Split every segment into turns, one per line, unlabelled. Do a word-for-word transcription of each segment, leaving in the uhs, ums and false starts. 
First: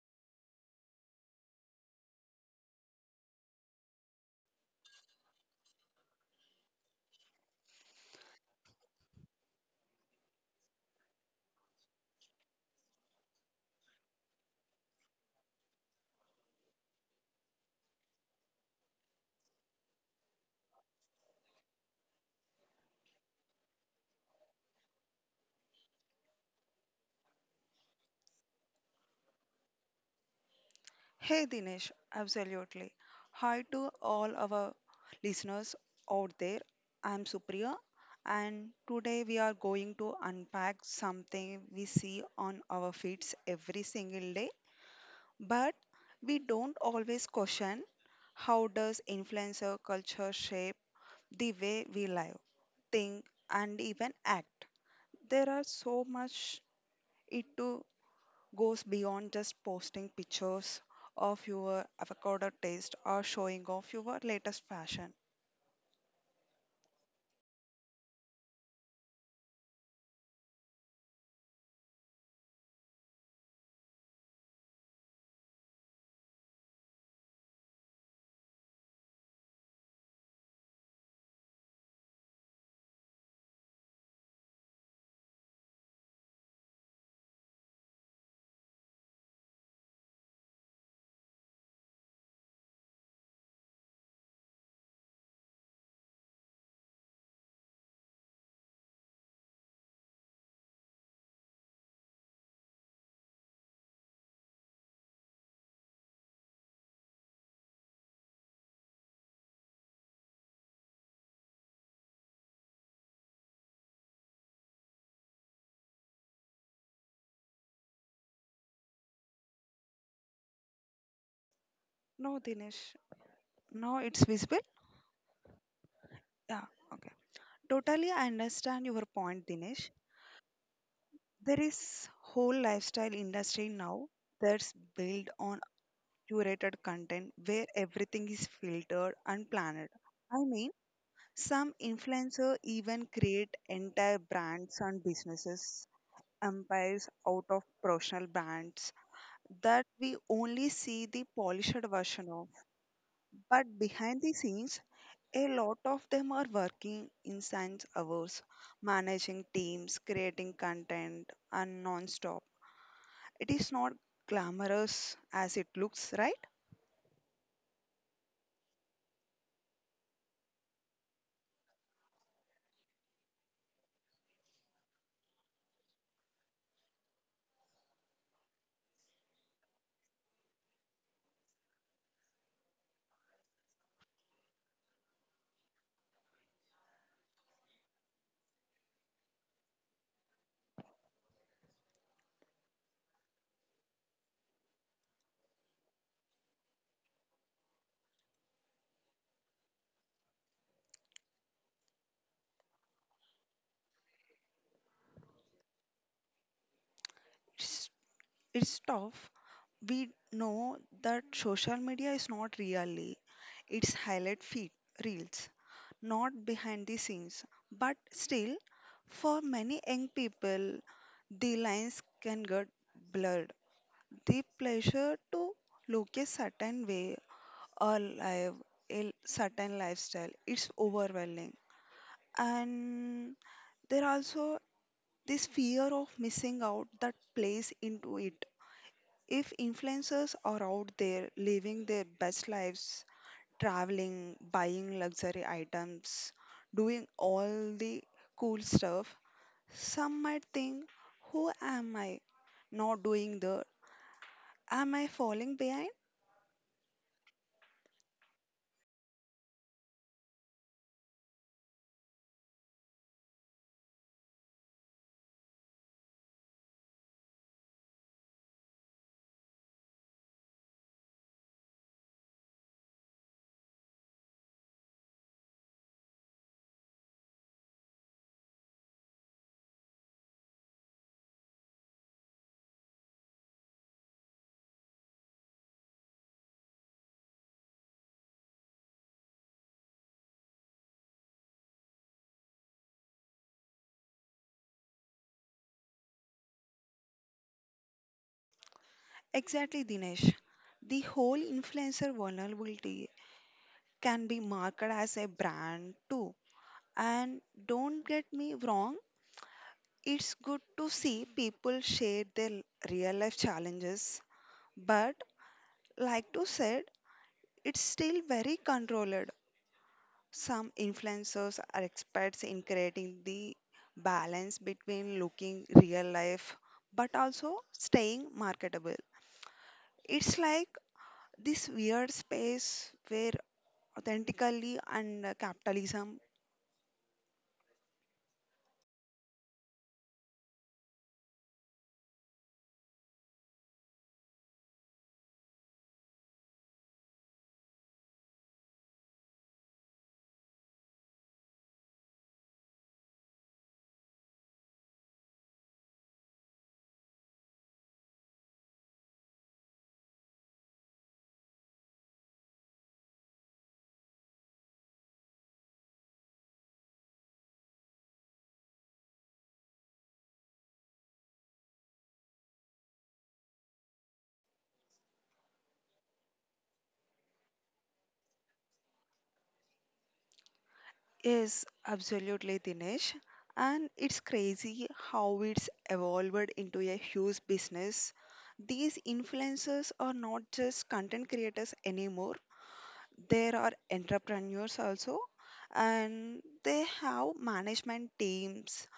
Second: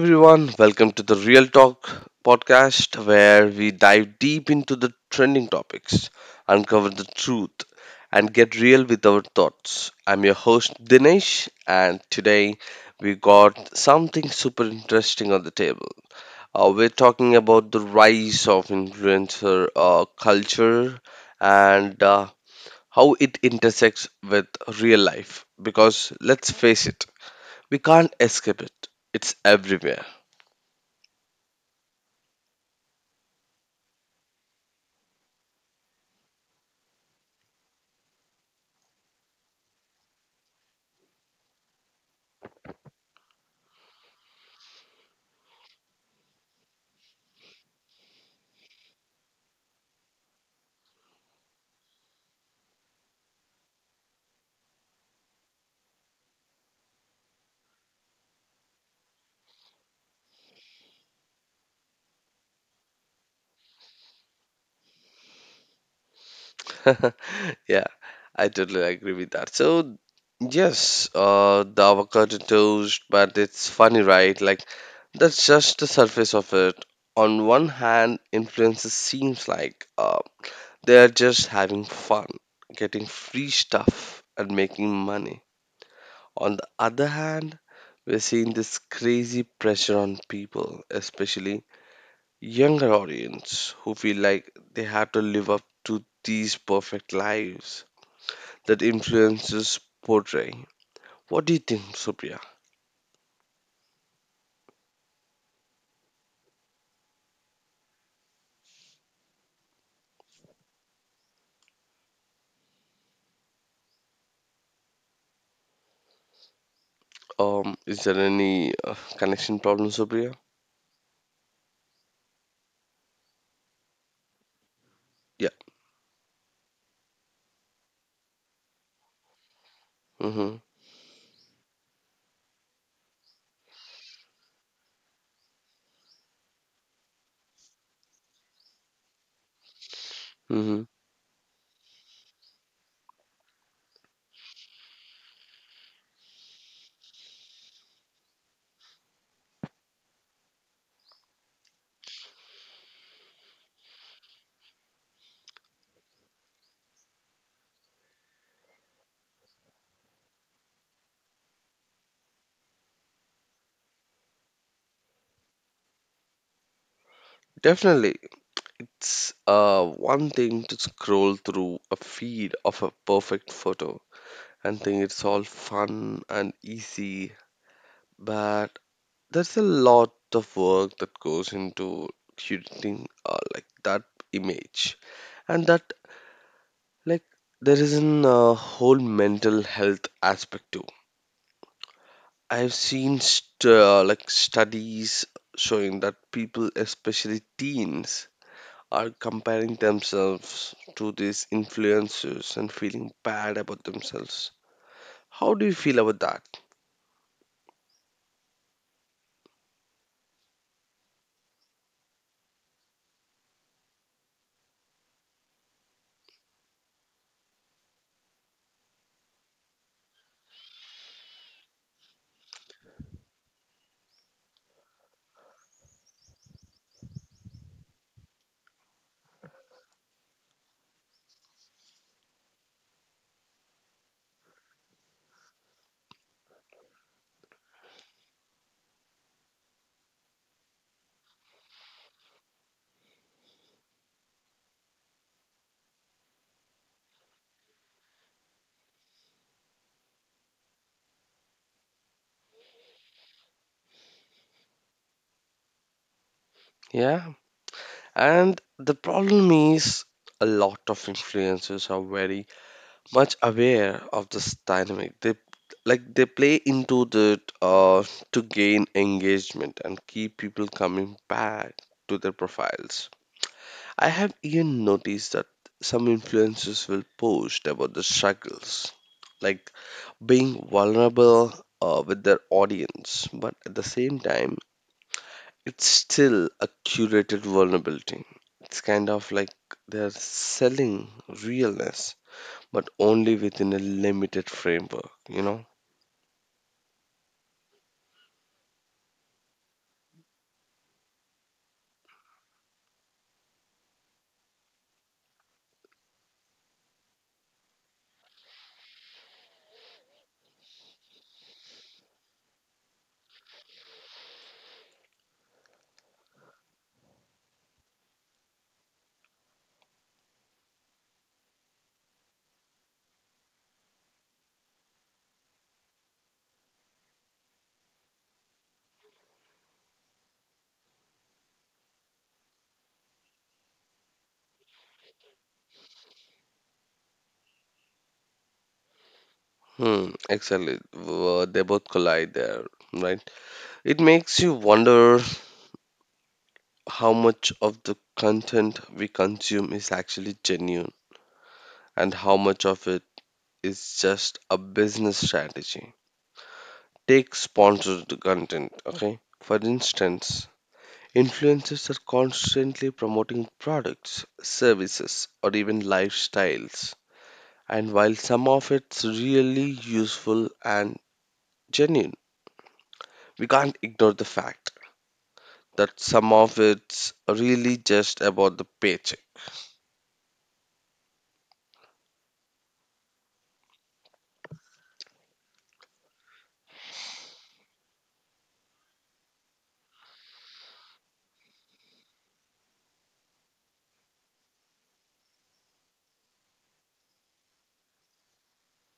everyone, welcome to the Real Talk podcast where we dive deep into the trending topics, uncover the truth, and get real with our thoughts. I'm your host Dinesh, and today we got something super interesting on the table. Uh, we're talking about the rise of influencer uh, culture and uh, how it intersects with real life because let's face it, we can't escape it, it's everywhere.
Hey Dinesh, absolutely. Hi to all our listeners out there. I'm Supriya, and today we are going to unpack something we see on our feeds every single day, but we don't always question, how does influencer culture shape the way we live, think, and even act? There are so much it to goes beyond just posting pictures of your avocado taste or showing off your latest fashion.
Yeah, I totally agree with that. So, yes, uh, the avocado toast, but it's funny, right? Like, that's just the surface of it. On one hand, influencers seems like uh, they're just having fun, getting free stuff, and making money. On the other hand, we're seeing this crazy pressure on people, especially younger audience, who feel like they have to live up to these perfect lives that influences portray. What do you think, Supriya? Um, is there any uh, connection problem, Supriya?
No, Dinesh. No, it's visible.
Yeah.
Yeah, okay. Totally, I understand your point, Dinesh.
Mm-hmm.
There is whole lifestyle industry now that's built on curated content where everything is filtered and planned. I mean,
Mm-hmm.
some influencer even create entire brands and businesses empires out of professional brands that we only see the polished version of. But behind the scenes, a lot of them are working insane hours, managing teams, creating content, and non stop. It is not glamorous as it looks, right?
Definitely. It's uh one thing to scroll through a feed of a perfect photo and think it's all fun and easy, but there's a lot of work that goes into creating uh, like that image, and that like there is an uh, whole mental health aspect too. I've seen st- uh, like studies showing that people, especially teens, are comparing themselves to these influencers and feeling bad about themselves. How do you feel about that?
It's, it's tough, we know that social media is not really its highlight feed reels, not behind the scenes, but still, for many young people, the lines can get blurred. The pleasure to look a certain way or live a certain lifestyle, it's overwhelming. And there also this fear of missing out that plays into it. If influencers are out there living their best lives, traveling, buying luxury items, doing all the cool stuff, some might think, who am I not doing the? Am I falling behind?
Yeah, and the problem is a lot of influencers are very much aware of this dynamic. They like they play into that uh, to gain engagement and keep people coming back to their profiles. I have even noticed that some influencers will post about the struggles, like being vulnerable uh, with their audience, but at the same time, it's still a curated vulnerability. It's kind of like they're selling realness, but only within a limited framework, you know?
Exactly, Dinesh. The whole influencer vulnerability can be marketed as a brand too. And don't get me wrong, it's good to see people share their real life challenges, but like to said, it's still very controlled. Some influencers are experts in creating the balance between looking real life but also staying marketable. It's like this weird space where authentically and uh, capitalism
Hmm, exactly. Uh, they both collide there, right? It makes you wonder how much of the content we consume is actually genuine and how much of it is just a business strategy. Take sponsored content, okay? For instance, influencers are constantly promoting products, services, or even lifestyles. And while some of it's really useful and genuine, we can't ignore the fact that some of it's really just about the paycheck.
is absolutely Dinesh. And it's crazy how it's evolved into a huge business. These influencers are not just content creators anymore, there are entrepreneurs also, and they have management teams,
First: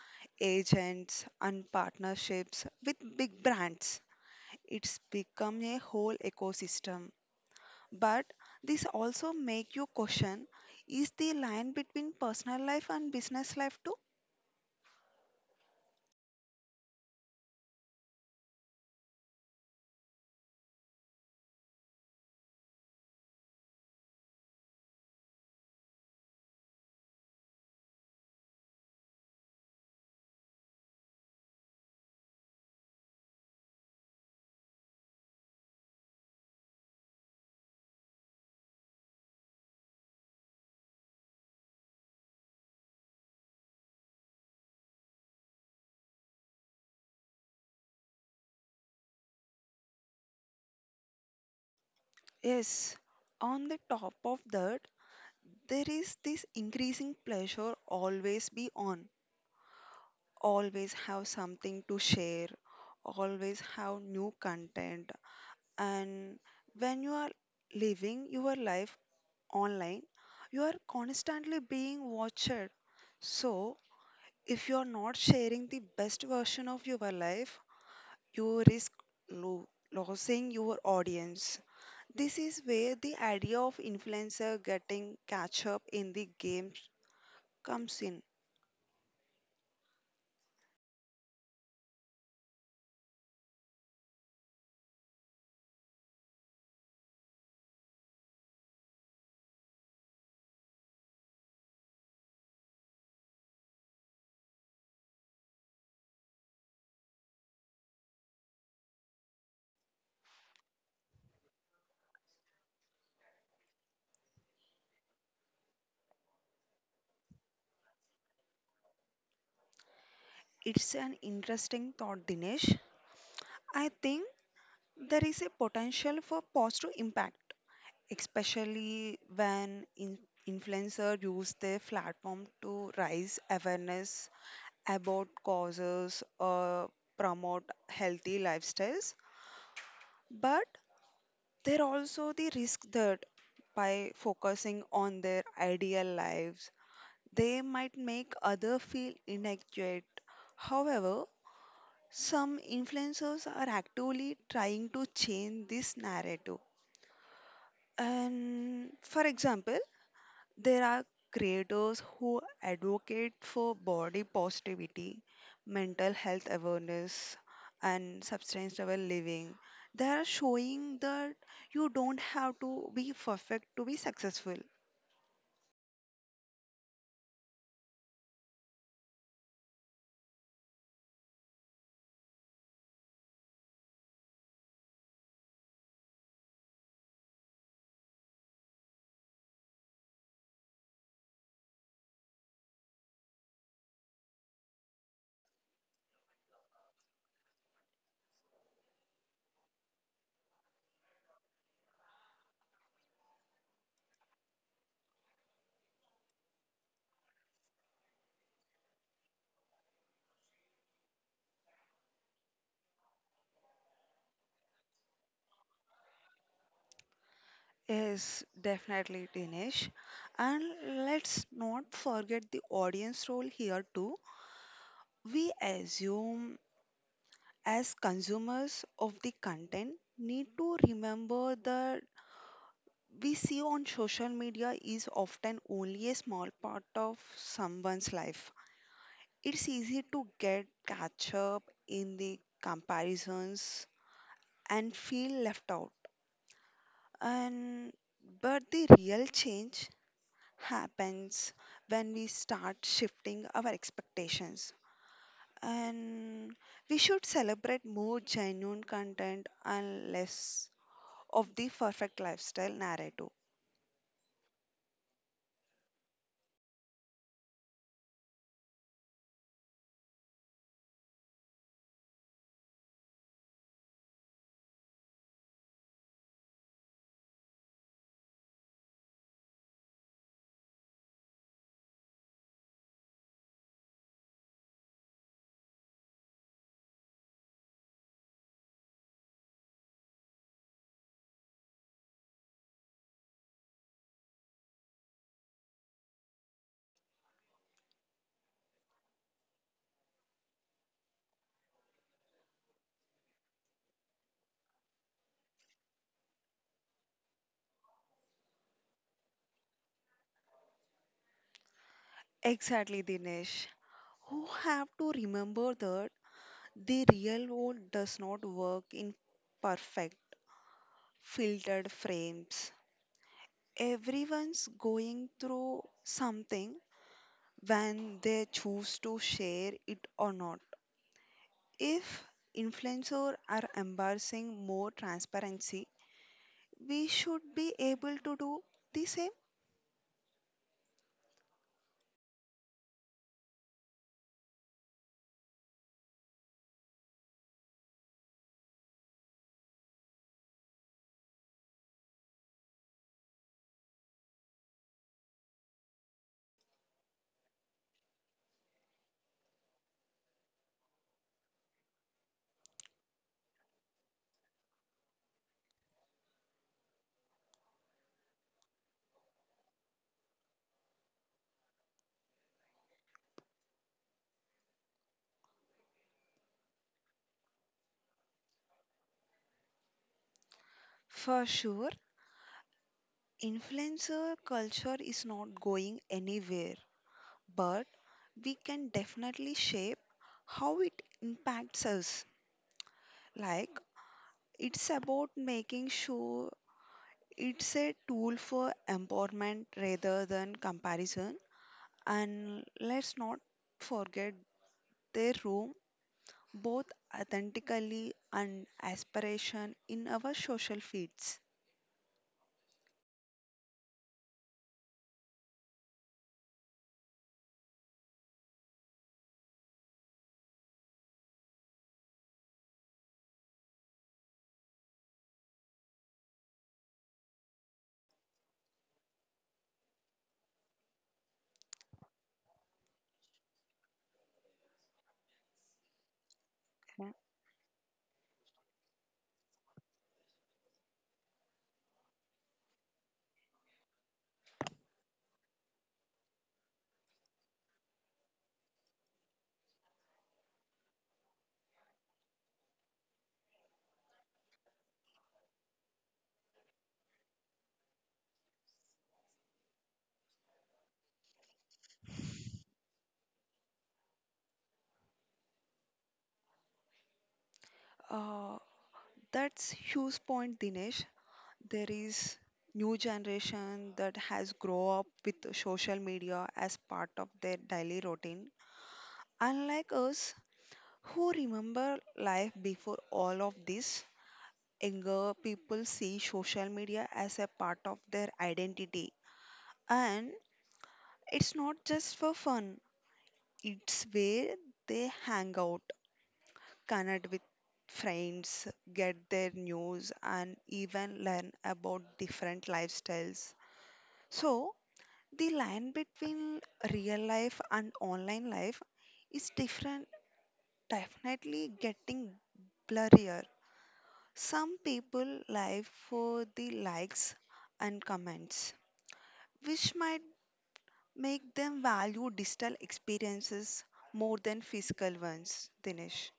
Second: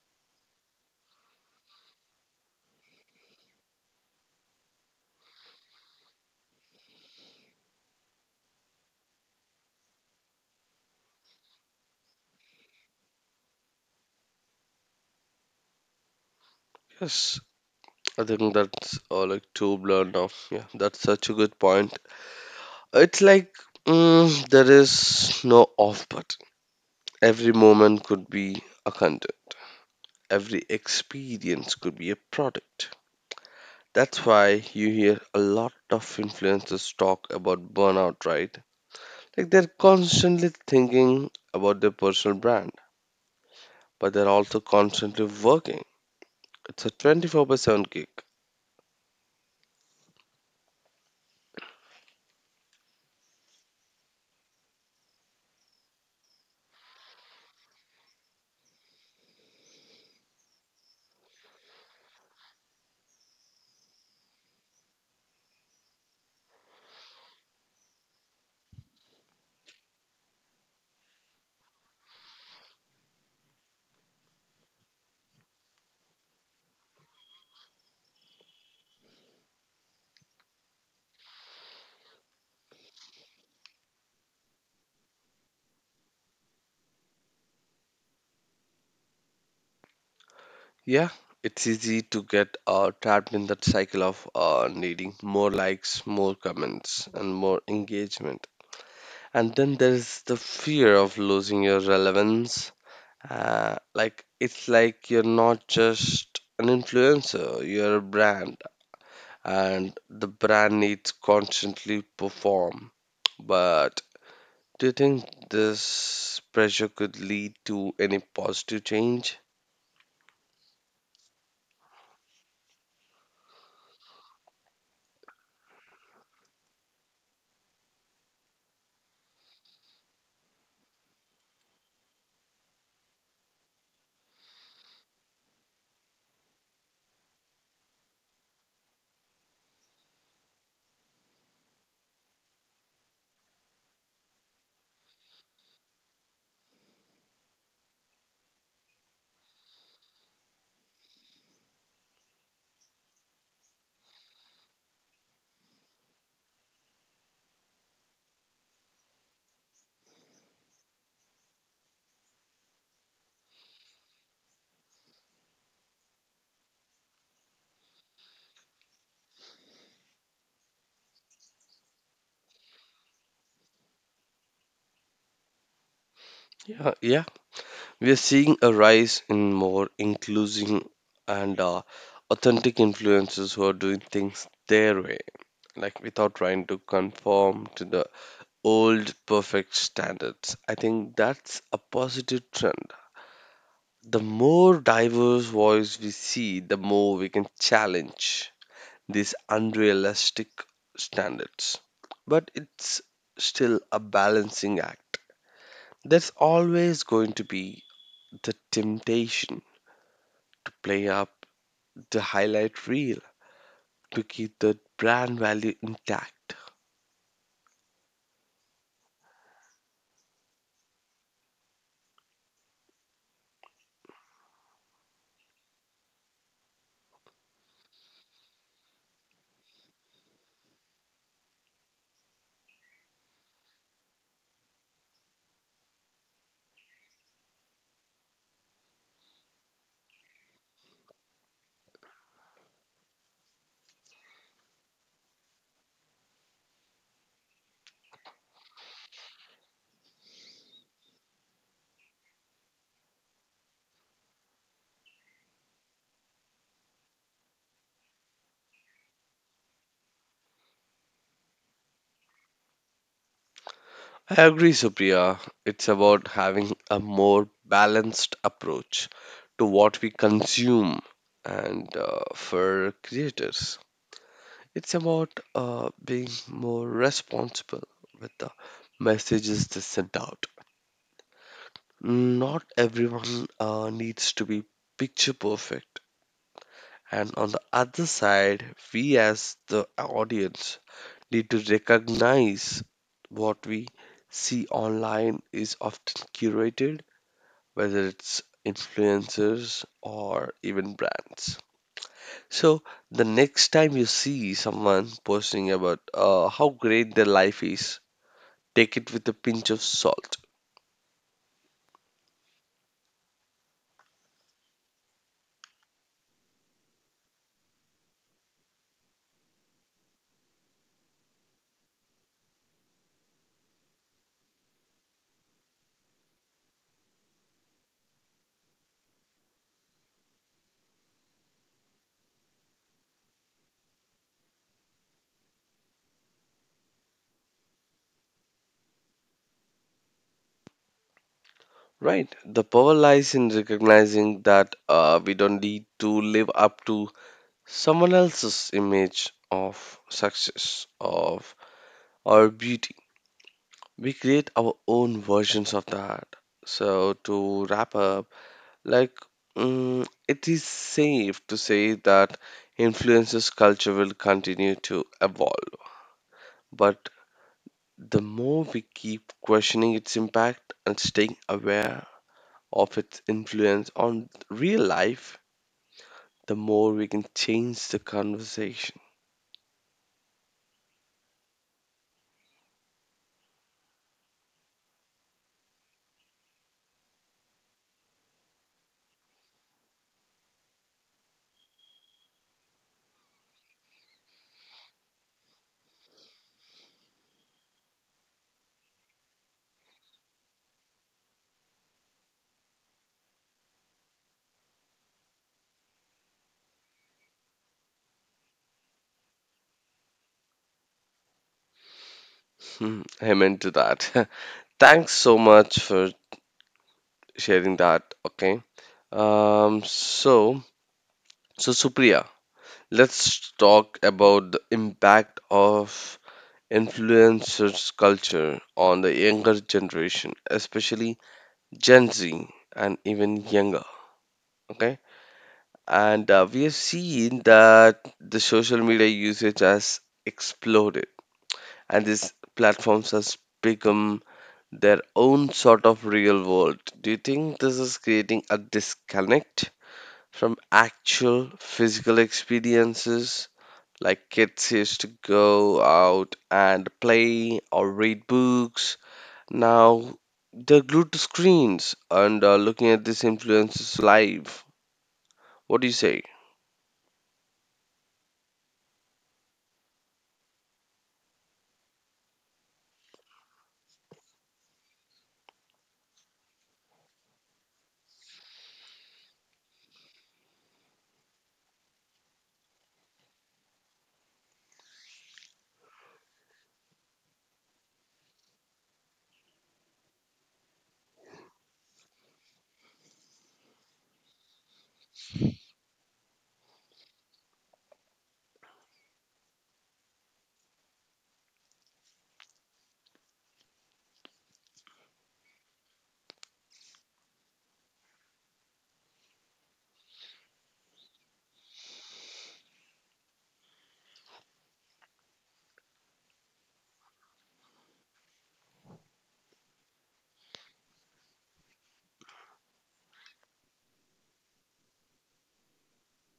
agents and partnerships with big brands. It's become a whole ecosystem, but this also make you question, is the line between personal life and business life too?
Yes, I think that's uh, like too blurred now. Yeah, that's such a good point. It's like mm, there is no off button. Every moment could be a content. Every experience could be a product. That's why you hear a lot of influencers talk about burnout, right? Like they're constantly thinking about their personal brand, but they're also constantly working. It's a twenty-four by seven gig.
Yes, on the top of that, there is this increasing pressure always be on, always have something to share, always have new content. And when you are living your life online, you are constantly being watched. So, if you are not sharing the best version of your life, you risk lo- losing your audience. This is where the idea of influencer getting catch up in the game comes in.
Yeah, it's easy to get uh, trapped in that cycle of uh, needing more likes, more comments, and more engagement. And then there's the fear of losing your relevance. Uh, like, it's like you're not just an influencer, you're a brand, and the brand needs constantly perform. But do you think this pressure could lead to any positive change?
It's an interesting thought, Dinesh. I think there is a potential for positive impact, especially when in- influencers use their platform to raise awareness about causes or promote healthy lifestyles. But there are also the risk that by focusing on their ideal lives, they might make others feel inadequate. However, some influencers are actively trying to change this narrative. And for example, there are creators who advocate for body positivity, mental health awareness, and sustainable living. They are showing that you don't have to be perfect to be successful.
Yeah, yeah, we are seeing a rise in more inclusive and uh, authentic influencers who are doing things their way, like without trying to conform to the old perfect standards. I think that's a positive trend. The more diverse voice we see, the more we can challenge these unrealistic standards. But it's still a balancing act. There's always going to be the temptation to play up the highlight reel to keep the brand value intact.
Yes, definitely, Dinesh. And let's not forget the audience role here too. We assume as consumers of the content need to remember that we see on social media is often only a small part of someone's life. It's easy to get catch up in the comparisons and feel left out. And but the real change happens when we start shifting our expectations. And we should celebrate more genuine content and less of the perfect lifestyle narrative.
I agree, Supriya. It's about having a more balanced approach to what we consume and uh, for creators. It's about uh, being more responsible with the messages they send out. Not everyone uh, needs to be picture perfect. And on the other side, we as the audience need to recognize what we see online is often curated, whether it's influencers or even brands. So, the next time you see someone posting about uh, how great their life is, take it with a pinch of salt.
Exactly, Dinesh. Who have to remember that the real world does not work in perfect filtered frames. Everyone's going through something when they choose to share it or not. If influencers are embracing more transparency, we should be able to do the same.
Right. The power lies in recognizing that uh, we don't need to live up to someone else's image of success of or beauty we create our own versions of that. So, to wrap up, like, mm, it is safe to say that influences culture will continue to evolve, but the more we keep questioning its impact and staying aware of its influence on real life, the more we can change the conversation.
For sure, influencer culture is not going anywhere, but we can definitely shape how it impacts us. Like, it's about making sure it's a tool for empowerment rather than comparison. And let's not forget their room both authentically and aspiration in our social feeds.
Hmm, amen to that. Thanks so much for sharing that. Okay. Um. So, so Supriya, let's talk about the impact of influencers culture on the younger generation, especially Gen Z and even younger. Okay, and uh, we have
Yeah.
seen that the social media usage has exploded, and these platforms has become their own sort of real world. Do you think this is creating a disconnect from actual physical experiences? Like kids used to go out and play or read books. Now they're glued to screens and uh, looking at this influencer's life. What do you say?
Uh, that's huge point, Dinesh. There is new generation that has grow up with social media as part of their daily routine. Unlike us, who remember life before all of this, younger people see social media as a part of their identity. And it's not just for fun, it's where they hang out, connect with friends, get their news, and even learn about different lifestyles. So, the line between real life and online life is different, definitely getting blurrier. Some people live for the likes and comments, which might make them value digital experiences more than physical ones, Dinesh.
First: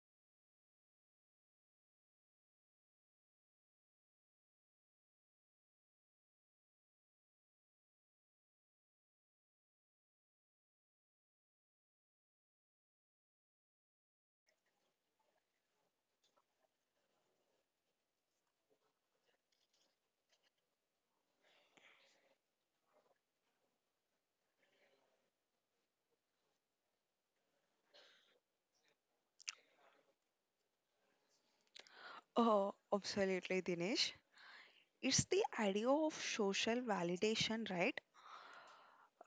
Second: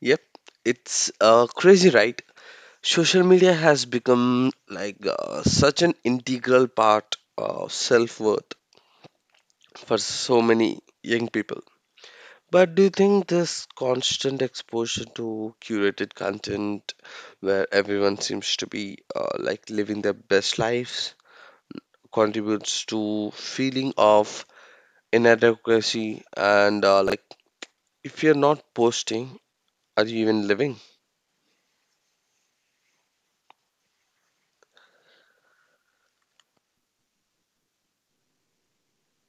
Yep, it's uh, crazy, right? Social media has become like uh, such an integral part of self worth for so many young people. But do you think this constant exposure to curated content where everyone seems to be uh, like living their best lives contributes to feeling of inadequacy and uh, like if you're not posting are you even living?
Oh, absolutely, Dinesh. It's the idea of social validation, right?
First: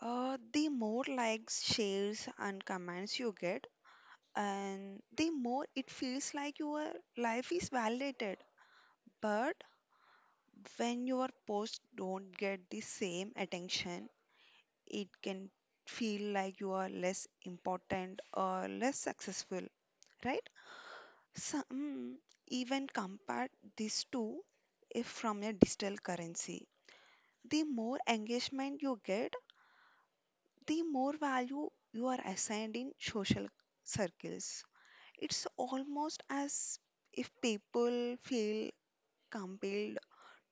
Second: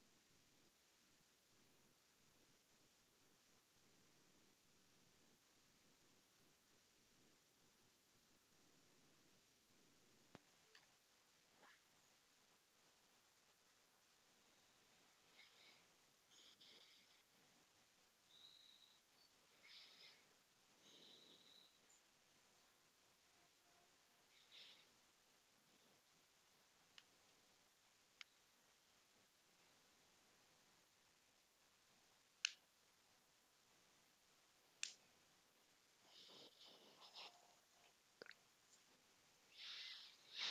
Uh, the more likes, shares, and comments you get, and the more it feels like your life is validated. But when your posts don't get the same attention, it can feel like you are less important or less successful, right? Some even compare this to if from a digital currency. The more engagement you get, the more value you are assigned in social circles. It's almost as if people feel compelled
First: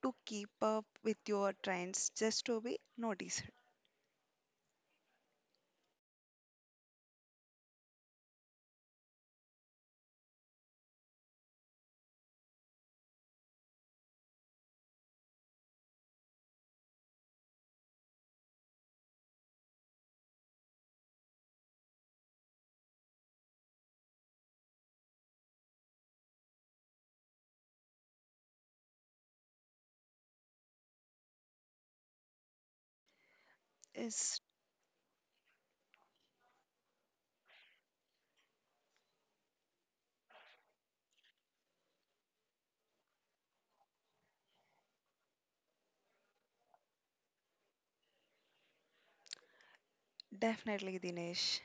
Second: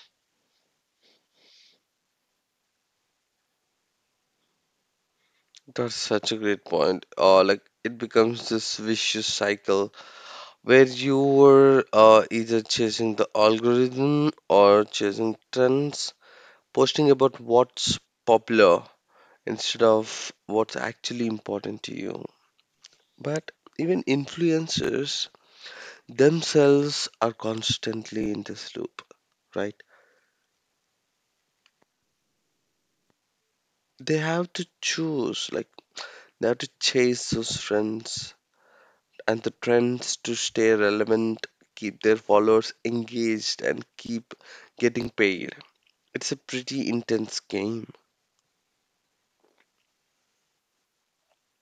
to keep up with your trends just to be noticed.
That's such a great point, uh, like it becomes this vicious cycle where you were uh, either chasing the algorithm or chasing trends posting about what's popular instead of what's actually important to you. But even influencers themselves are constantly in this loop, right? They
It's
have to choose, like, they have to chase those trends and the trends to stay relevant, keep their followers engaged, and keep getting paid. It's a pretty intense game,
definitely Dinesh.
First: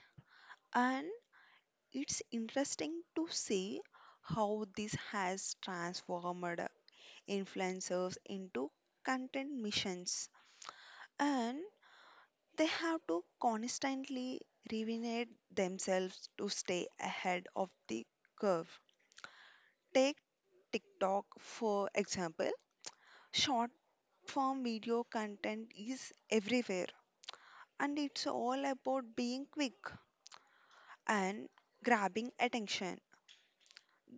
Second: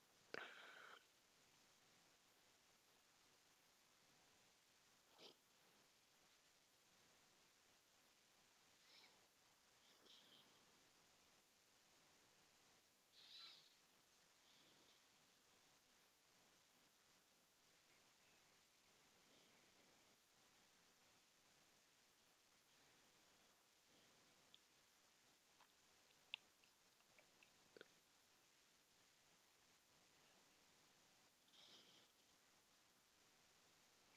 And it's interesting to see how this has transformed influencers into content missions, and they have to constantly reinvent themselves to stay ahead of the curve. Take TikTok, for example, short form video content is everywhere, and it's all about being quick and grabbing attention.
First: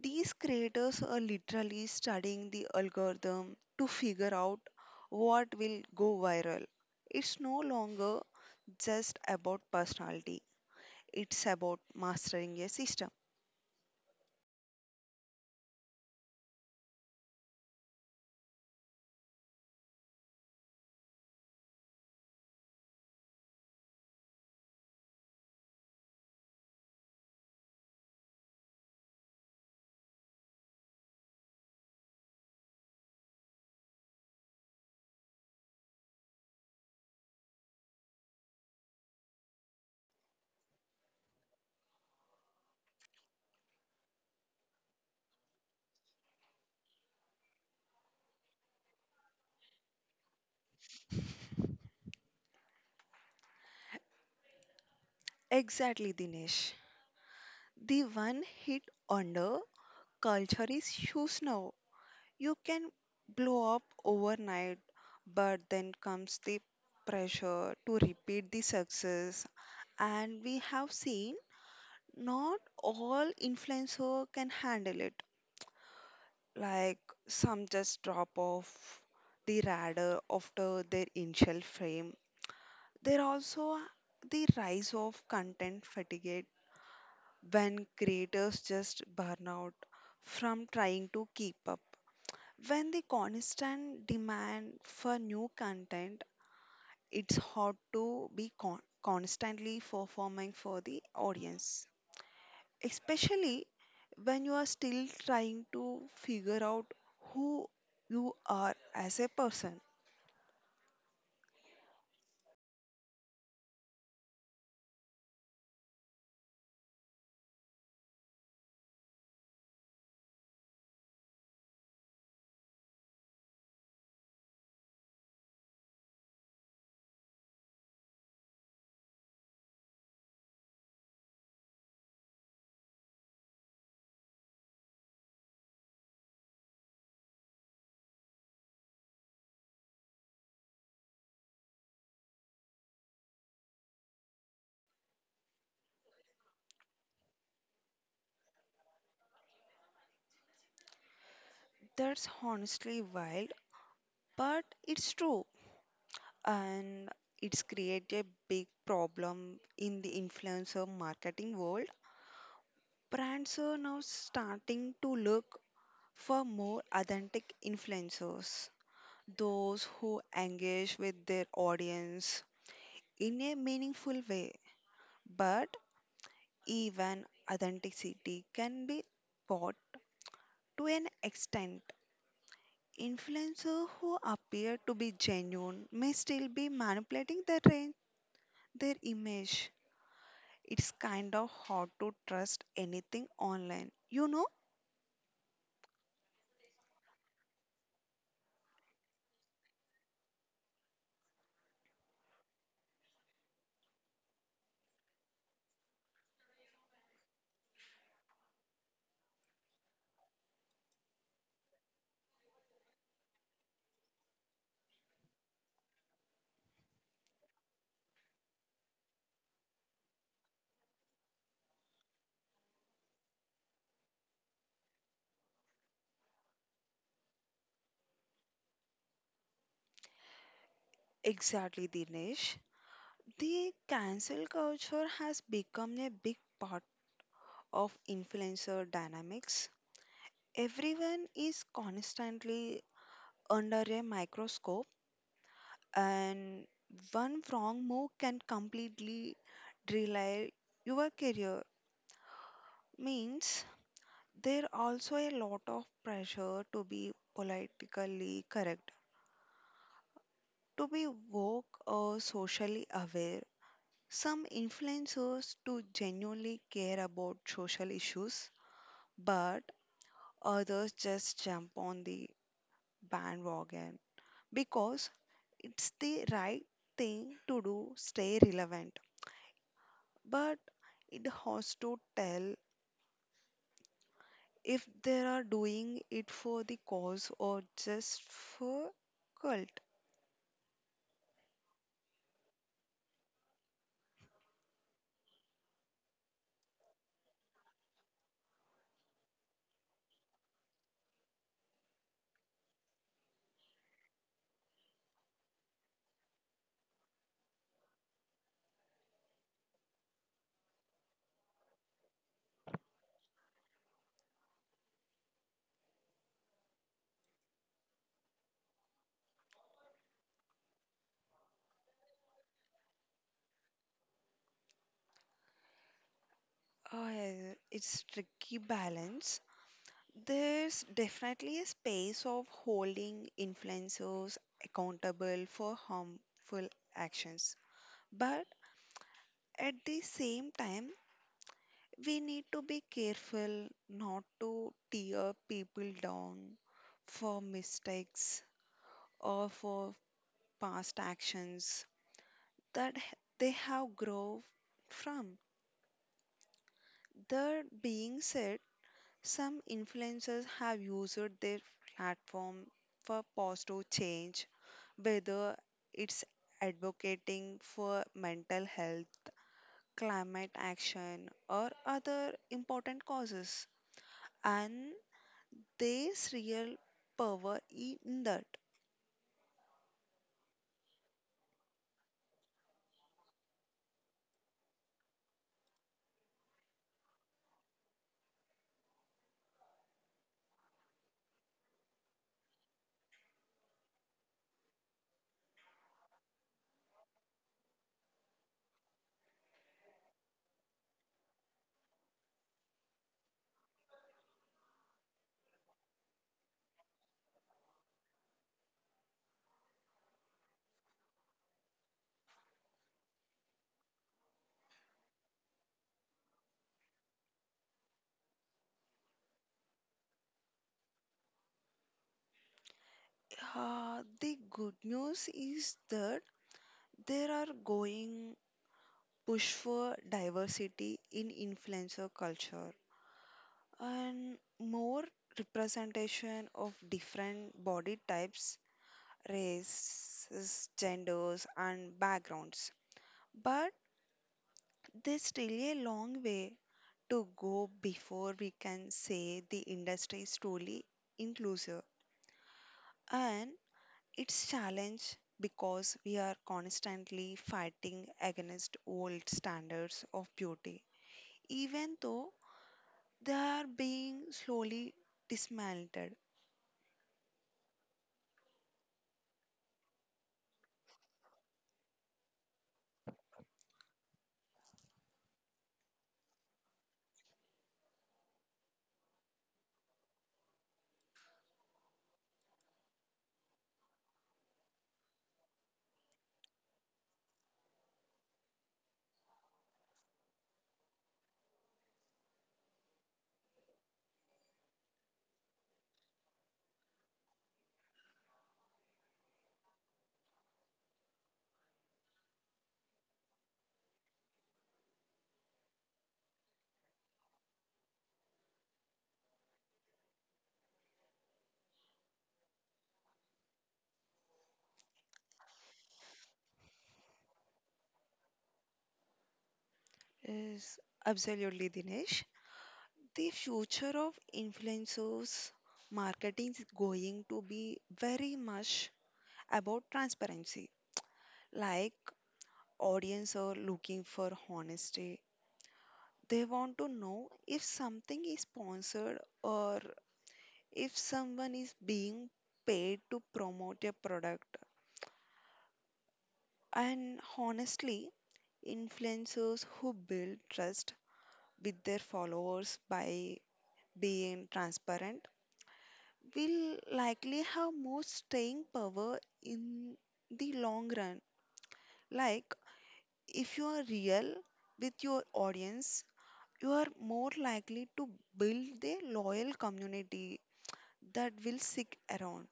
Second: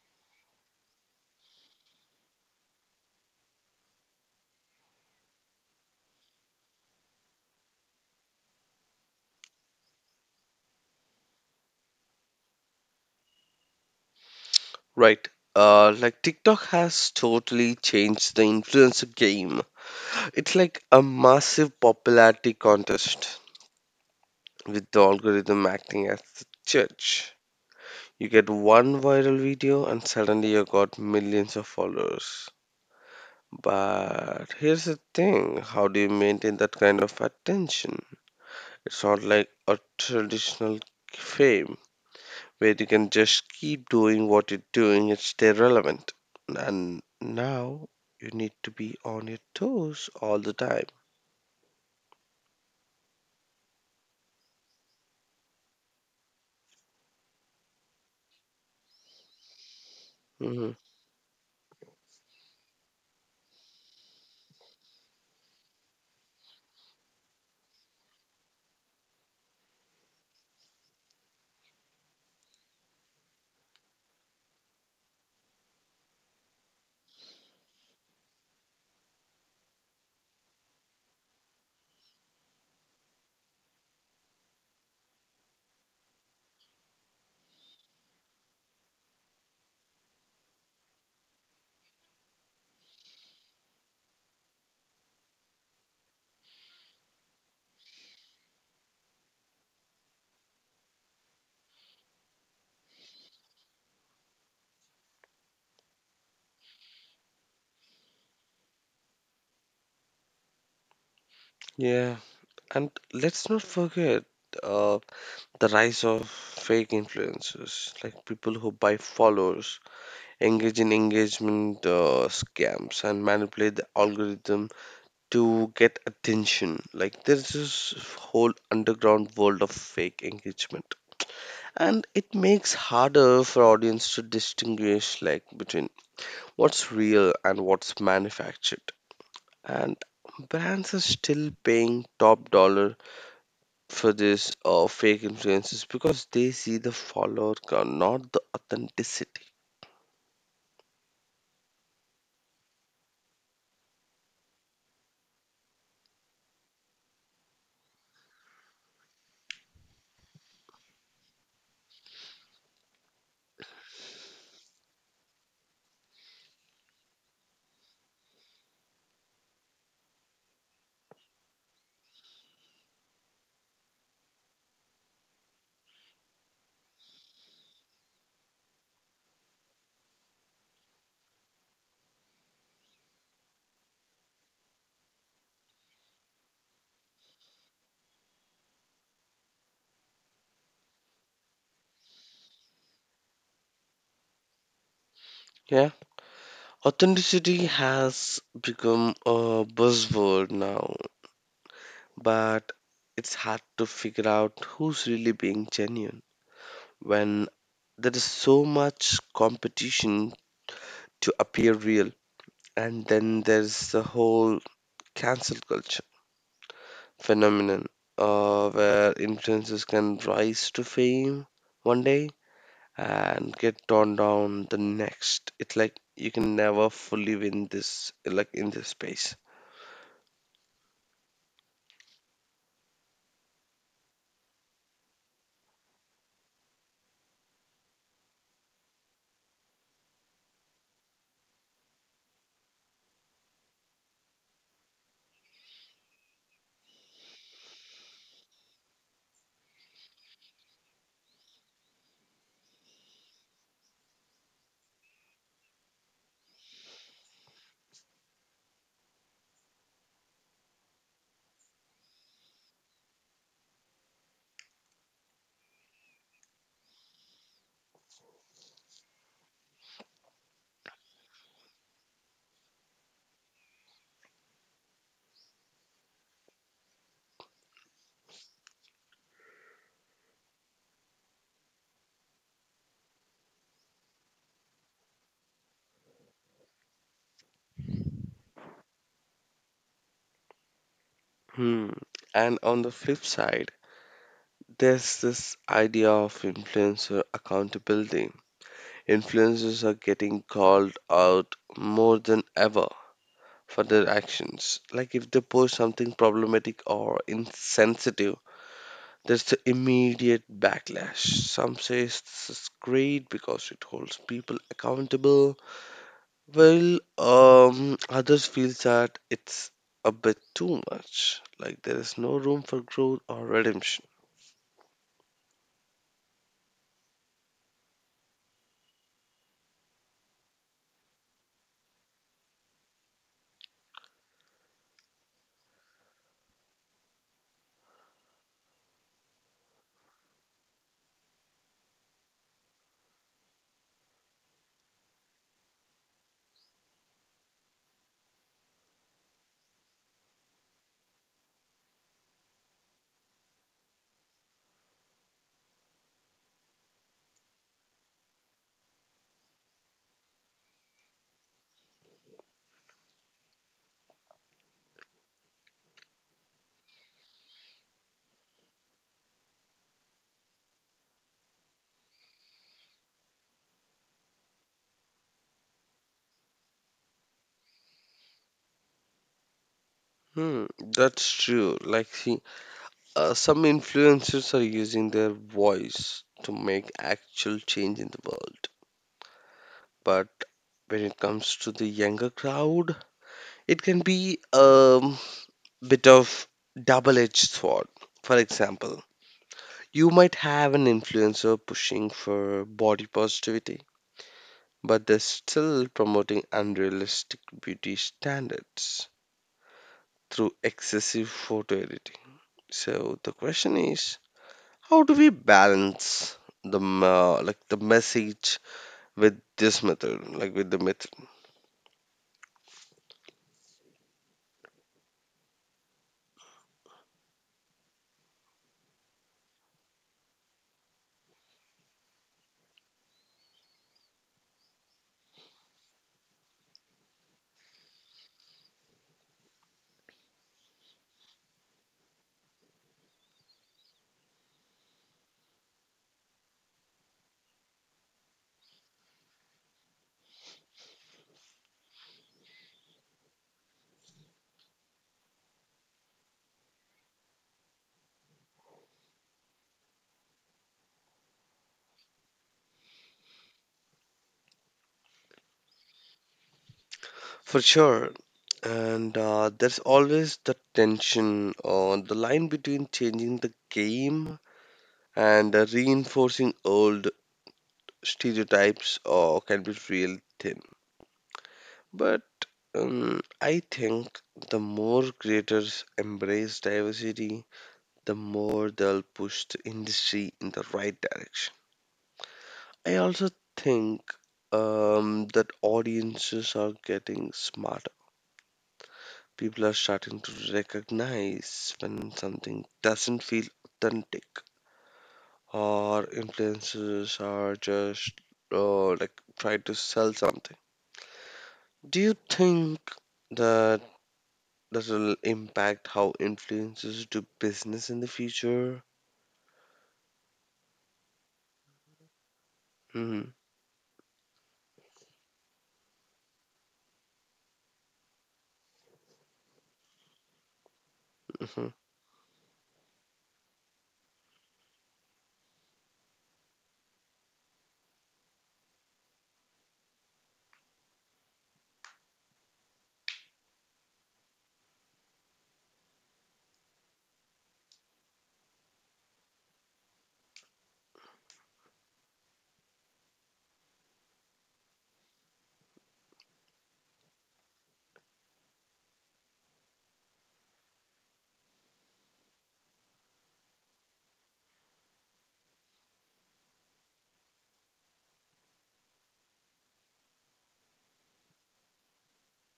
These creators are literally studying the algorithm to figure out what will go viral. It's no longer just about personality, it's about mastering a system.
right? Uh, like TikTok has totally changed the influencer game. It's like a massive popularity contest with the algorithm acting as the judge. You get one viral video and suddenly you got millions of followers. But here's the thing, how do you maintain that kind of attention? It's not like a traditional fame where you can just keep doing what you're doing and stay relevant. And now you need to be on your toes all the time.
Exactly, Dinesh. The one hit under culture
Hmm.
is huge now. You can blow up overnight, but then comes the pressure to repeat the success. And we have seen not all influencer can handle it. Like some just drop off the radar after their initial fame. There also the rise of content fatigue when creators just burn out from trying to keep up. When the constant demand for new content, it's hard to be con- constantly performing for the audience, especially when you are still trying to figure out who you are as a person.
Yeah. And let's not forget uh, the rise of fake influencers, like people who buy followers, engage in engagement uh, scams, and manipulate the algorithm to get attention. Like there's this whole underground world of fake engagement, and it makes harder for audience to distinguish like between what's real and what's manufactured. And brands are still paying top dollar for this uh, fake influencers because they see the follower count, not the authenticity.
That's honestly wild, but it's true. And it's created a big problem in the influencer marketing world. Brands are now starting to look for more authentic influencers, those who engage with their audience in a meaningful way. But even authenticity can be bought to an extent. Influencers who appear to be genuine may still be manipulating their range, their image. It's kind of hard to trust anything online. You know
Yeah, authenticity has become a buzzword now, but it's hard to figure out who's really being genuine when there is so much competition to appear real, and then there's the whole cancel culture phenomenon uh, where influencers can rise to fame one day and get torn down the next. It's like you can never fully win this, like in this space.
exactly, Dinesh. The cancel culture has become a big part of influencer dynamics. Everyone is constantly under a microscope and one wrong move can completely derail your career. Means there also a lot of pressure to be politically correct, to be woke or socially aware. Some influencers do genuinely care about social issues, but others just jump on the bandwagon because it's the right thing to do, stay relevant. But it has to tell if they are doing it for the cause or just for cult.
Hmm. And on the flip side, there's this idea of influencer accountability. Influencers are getting called out more than ever for their actions. Like if they post something problematic or insensitive, there's the immediate backlash. Some say this is great because it holds people accountable. Well, um, others feel that it's a bit too much. Like there is no room for growth or redemption.
Uh, it's tricky balance. There's definitely a space of holding influencers accountable for harmful actions. But at the same time, we need to be careful not to tear people down for mistakes or for past actions that h- they have grown from. That being said, some influencers have used their platform for positive change, whether it's advocating for mental health, climate action, or other important causes. And there's real power in that.
Hmm, that's true. Like, see, uh, some influencers are using their voice to make actual change in the world. But when it comes to the younger crowd, it can be um, bit of double-edged sword. For example, you might have an influencer pushing for body positivity but they're still promoting unrealistic beauty standards through excessive photo editing. So the question is, how do we balance the m- uh, like the message with this method, like with the method?
Uh, the good news is that there are going push for diversity in influencer culture and more representation of different body types, races, genders, and backgrounds. But there's still a long way to go before we can say the industry is truly inclusive. And it's challenge because we are constantly fighting against old standards of beauty, even though they are being slowly dismantled.
For sure, and uh, there's always the tension or the line between changing the game and uh, reinforcing old stereotypes or can be real thin. But Um, I think the more creators embrace diversity, the more they'll push the industry in the right direction. I also think um, that audiences are getting smarter. People are starting to recognize when something doesn't feel authentic, or influencers are just uh, like trying to sell something. Do you think that? that will impact how influences do business in the future.
Is absolutely, Dinesh.
Mhm,
The future of influencers marketing is going to be very much about transparency.
mhm.
Like audience are looking for honesty. They want to know if something is sponsored or if someone is being paid to promote a product. And honestly, influencers who build trust with their followers by being transparent will likely have more staying power in the long run. Like, if you are real with your audience, you are more likely to build a loyal community that will stick around.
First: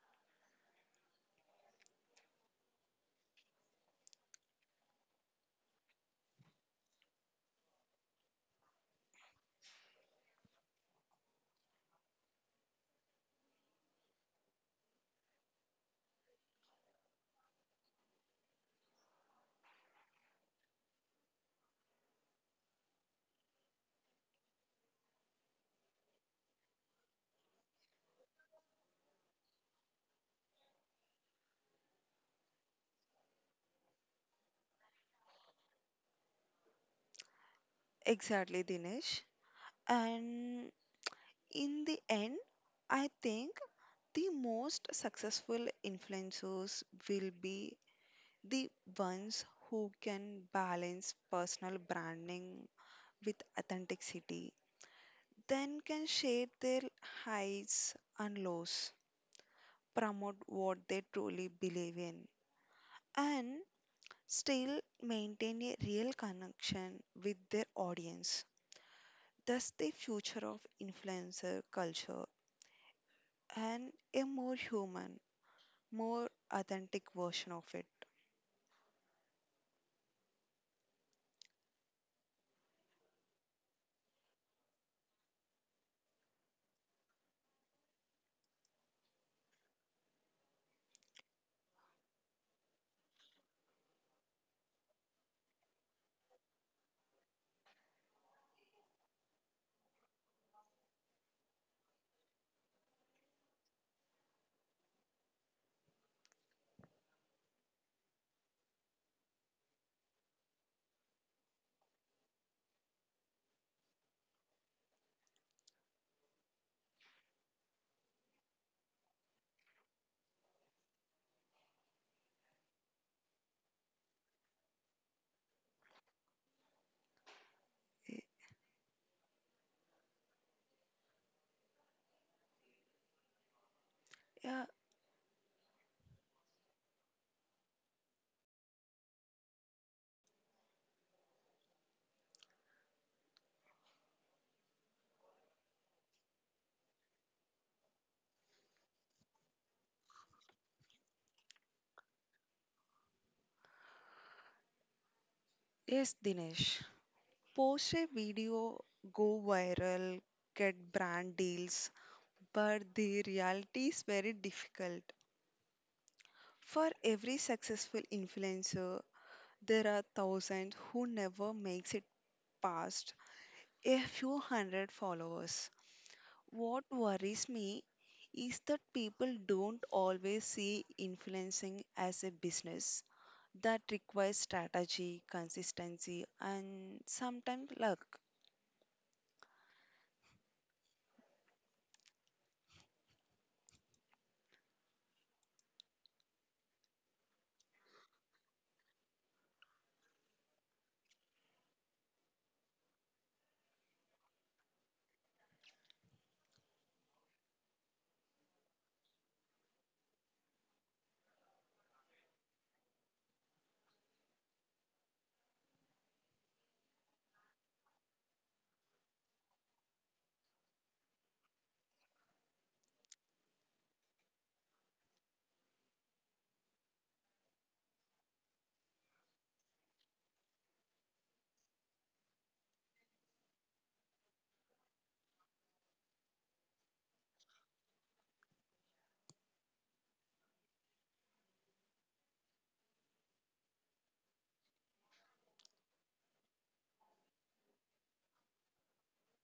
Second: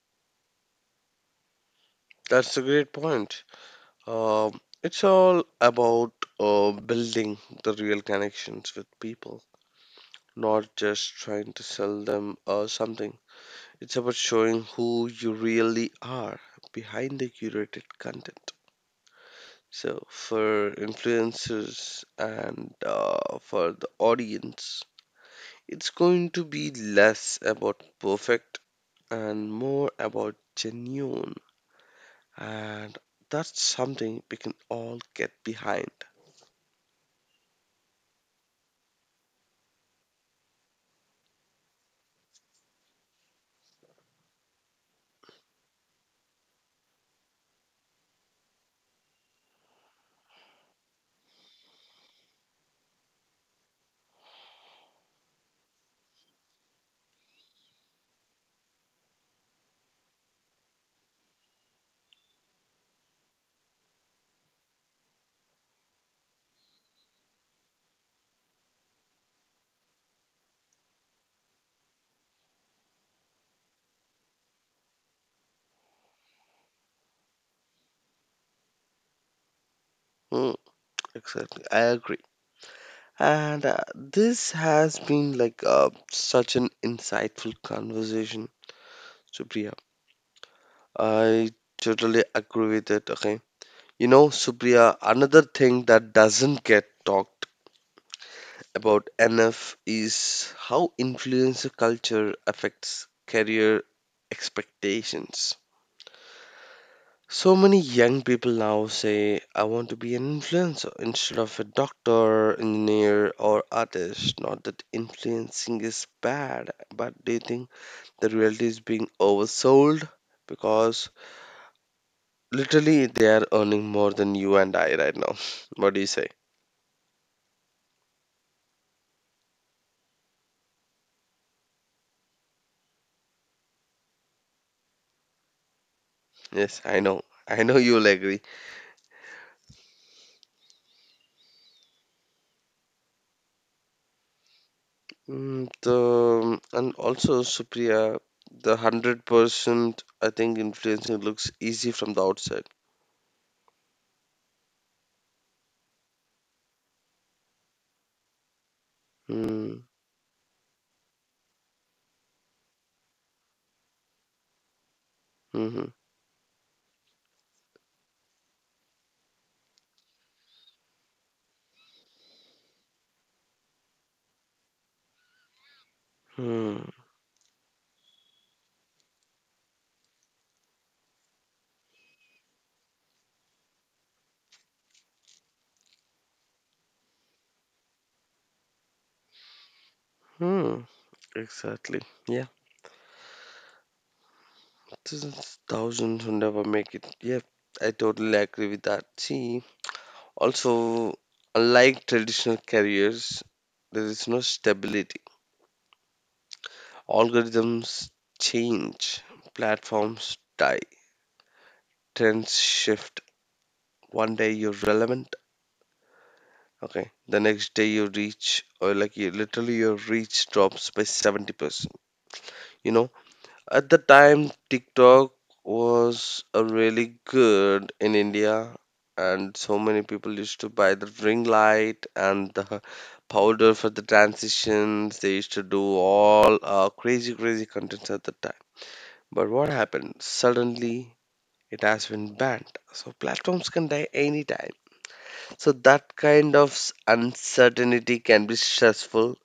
That's a great point. Um, it's all about uh, building the real connections with people, not just trying to sell them uh, something. It's about showing who you really are behind the curated content. So, for influencers and uh, for the audience, it's going to be less about perfect and more about genuine. And that's something we can all get behind.
Exactly, Dinesh. And in the end, I think the most successful influencers will be the ones who can balance personal branding with authenticity. Then can share their highs and lows, promote what they truly believe in, and still maintain a real connection with their audience. Thus, the future of influencer culture and a more human, more authentic version of it.
Mm, exactly. I agree. And uh, this has been like uh, such an insightful conversation, Supriya. I totally agree with it. Okay. You know, Supriya, another thing that doesn't get talked about enough is how influencer culture affects career expectations. So many young people now say, I want to be an influencer instead of a doctor, engineer, or artist. Not that influencing is bad, but do you think the reality is being oversold? Because literally they are earning more than you and I right now. What do you say?
Yeah,
Yes, I know. I know you'll agree. Mm, the, and also, Supriya, the one hundred percent I think influencing looks easy from the outside.
yes, Dinesh. Post a video, go
Mm,
viral, get brand deals, but the reality is very difficult.
mm-hmm.
For every successful influencer, there are thousands who never makes it past a few hundred followers.
Hmm.
What worries me is that people don't always see influencing as a business that requires strategy, consistency, and sometimes luck.
Hmm. Exactly. Yeah. This is thousands who never make it. Yeah. I totally agree with that. See, also, unlike traditional careers, there is no stability. Algorithms change, platforms die, trends shift. One day you're relevant, okay. The next day you reach, or like you literally your reach drops by seventy percent. You know, at the time, TikTok was a really good in India, and so many people used to buy the ring light and the powder for the transitions. They used to do all uh, crazy, crazy contents at the time. But what happened? Suddenly, it has been banned. So platforms can die anytime. So that kind of s- uncertainty can be stressful,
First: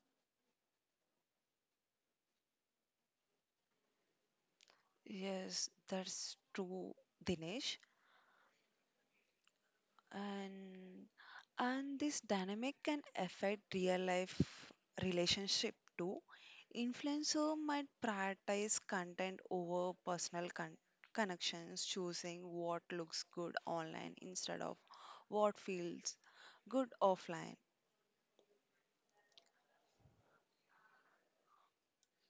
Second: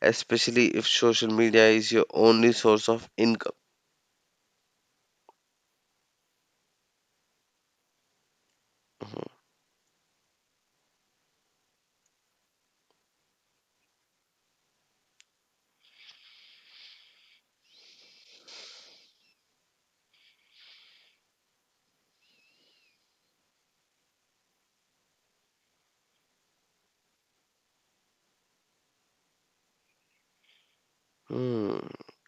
especially if social media is your only source of income.
Yes, that's true, Dinesh. And And this dynamic can affect real life relationship too. Influencer might prioritize content over personal con- connections, choosing what looks good online instead of what feels good offline.
Hmm.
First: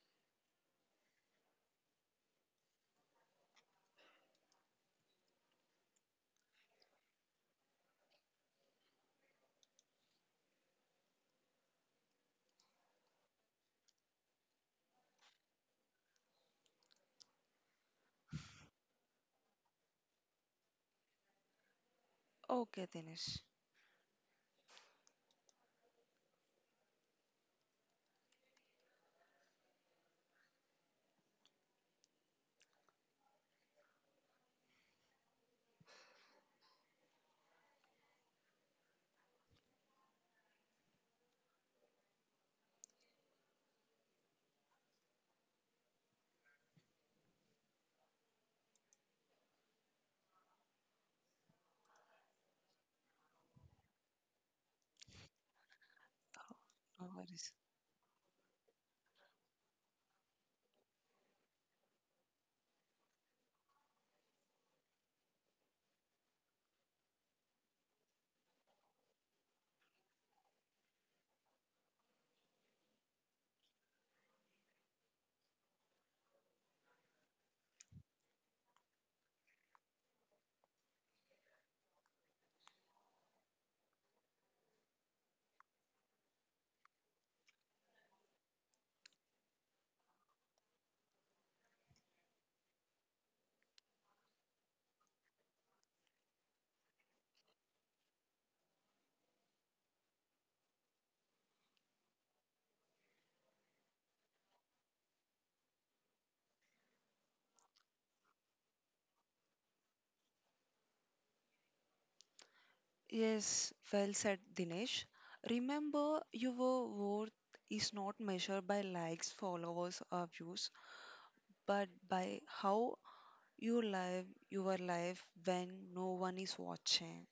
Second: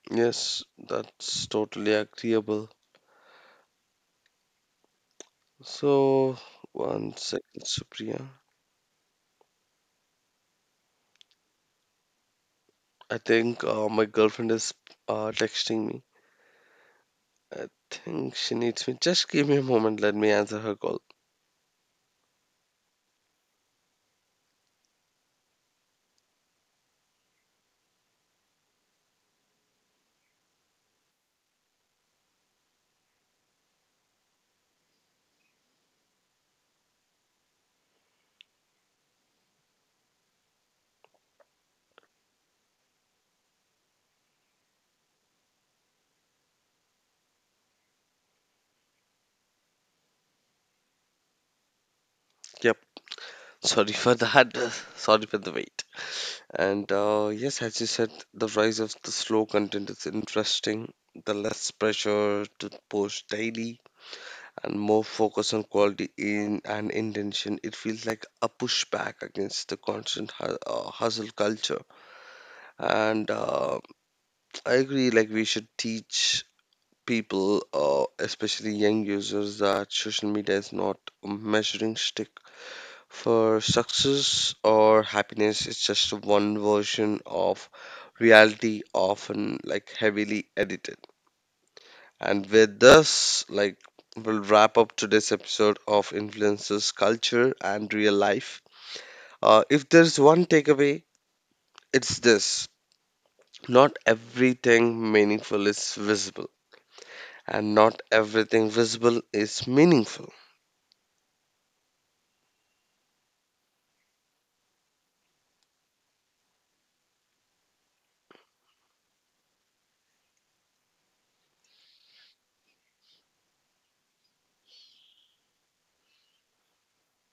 Yes, that's totally agreeable. So, one second, Supriya. I think uh, my girlfriend is uh, texting me. I think she needs me. Just give me a moment. Let me answer her call.
Okay, Dinesh.
Yep. Sorry for that. Sorry for the wait. And
No
uh,
worries.
yes, as you said, the rise of the slow content is interesting. The less pressure to post daily, and more focus on quality in and intention. It feels like a pushback against the constant hu- uh, hustle culture. And uh, I agree, like we should teach people, uh, especially young users, that social media is not a measuring stick for success or happiness. It's just one version of reality, often like heavily edited. And with this, like, we'll wrap up today's episode of Influences Culture and Real Life. Uh, if there's one takeaway, it's this, not everything meaningful is visible, and not everything visible is meaningful.
Yes, well said, Dinesh. Remember, your worth is not measured by likes, followers, or views, but by how you live your life when no one is watching.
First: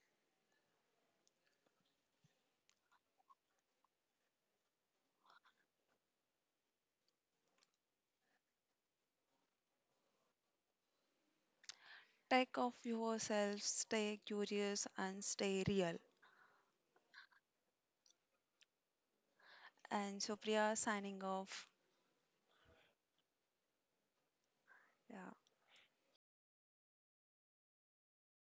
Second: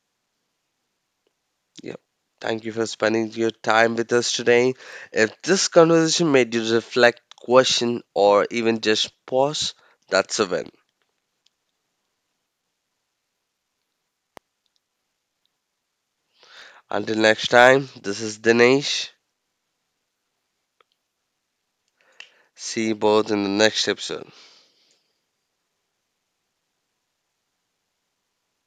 Yep. Thank you for spending your time with us today. If this conversation made you reflect, question, or even just pause, that's a win.
Take off yourself, stay curious, and stay real.
Until next time, this is Dinesh.
And Supriya signing off.
See you both in the next episode.
Yeah.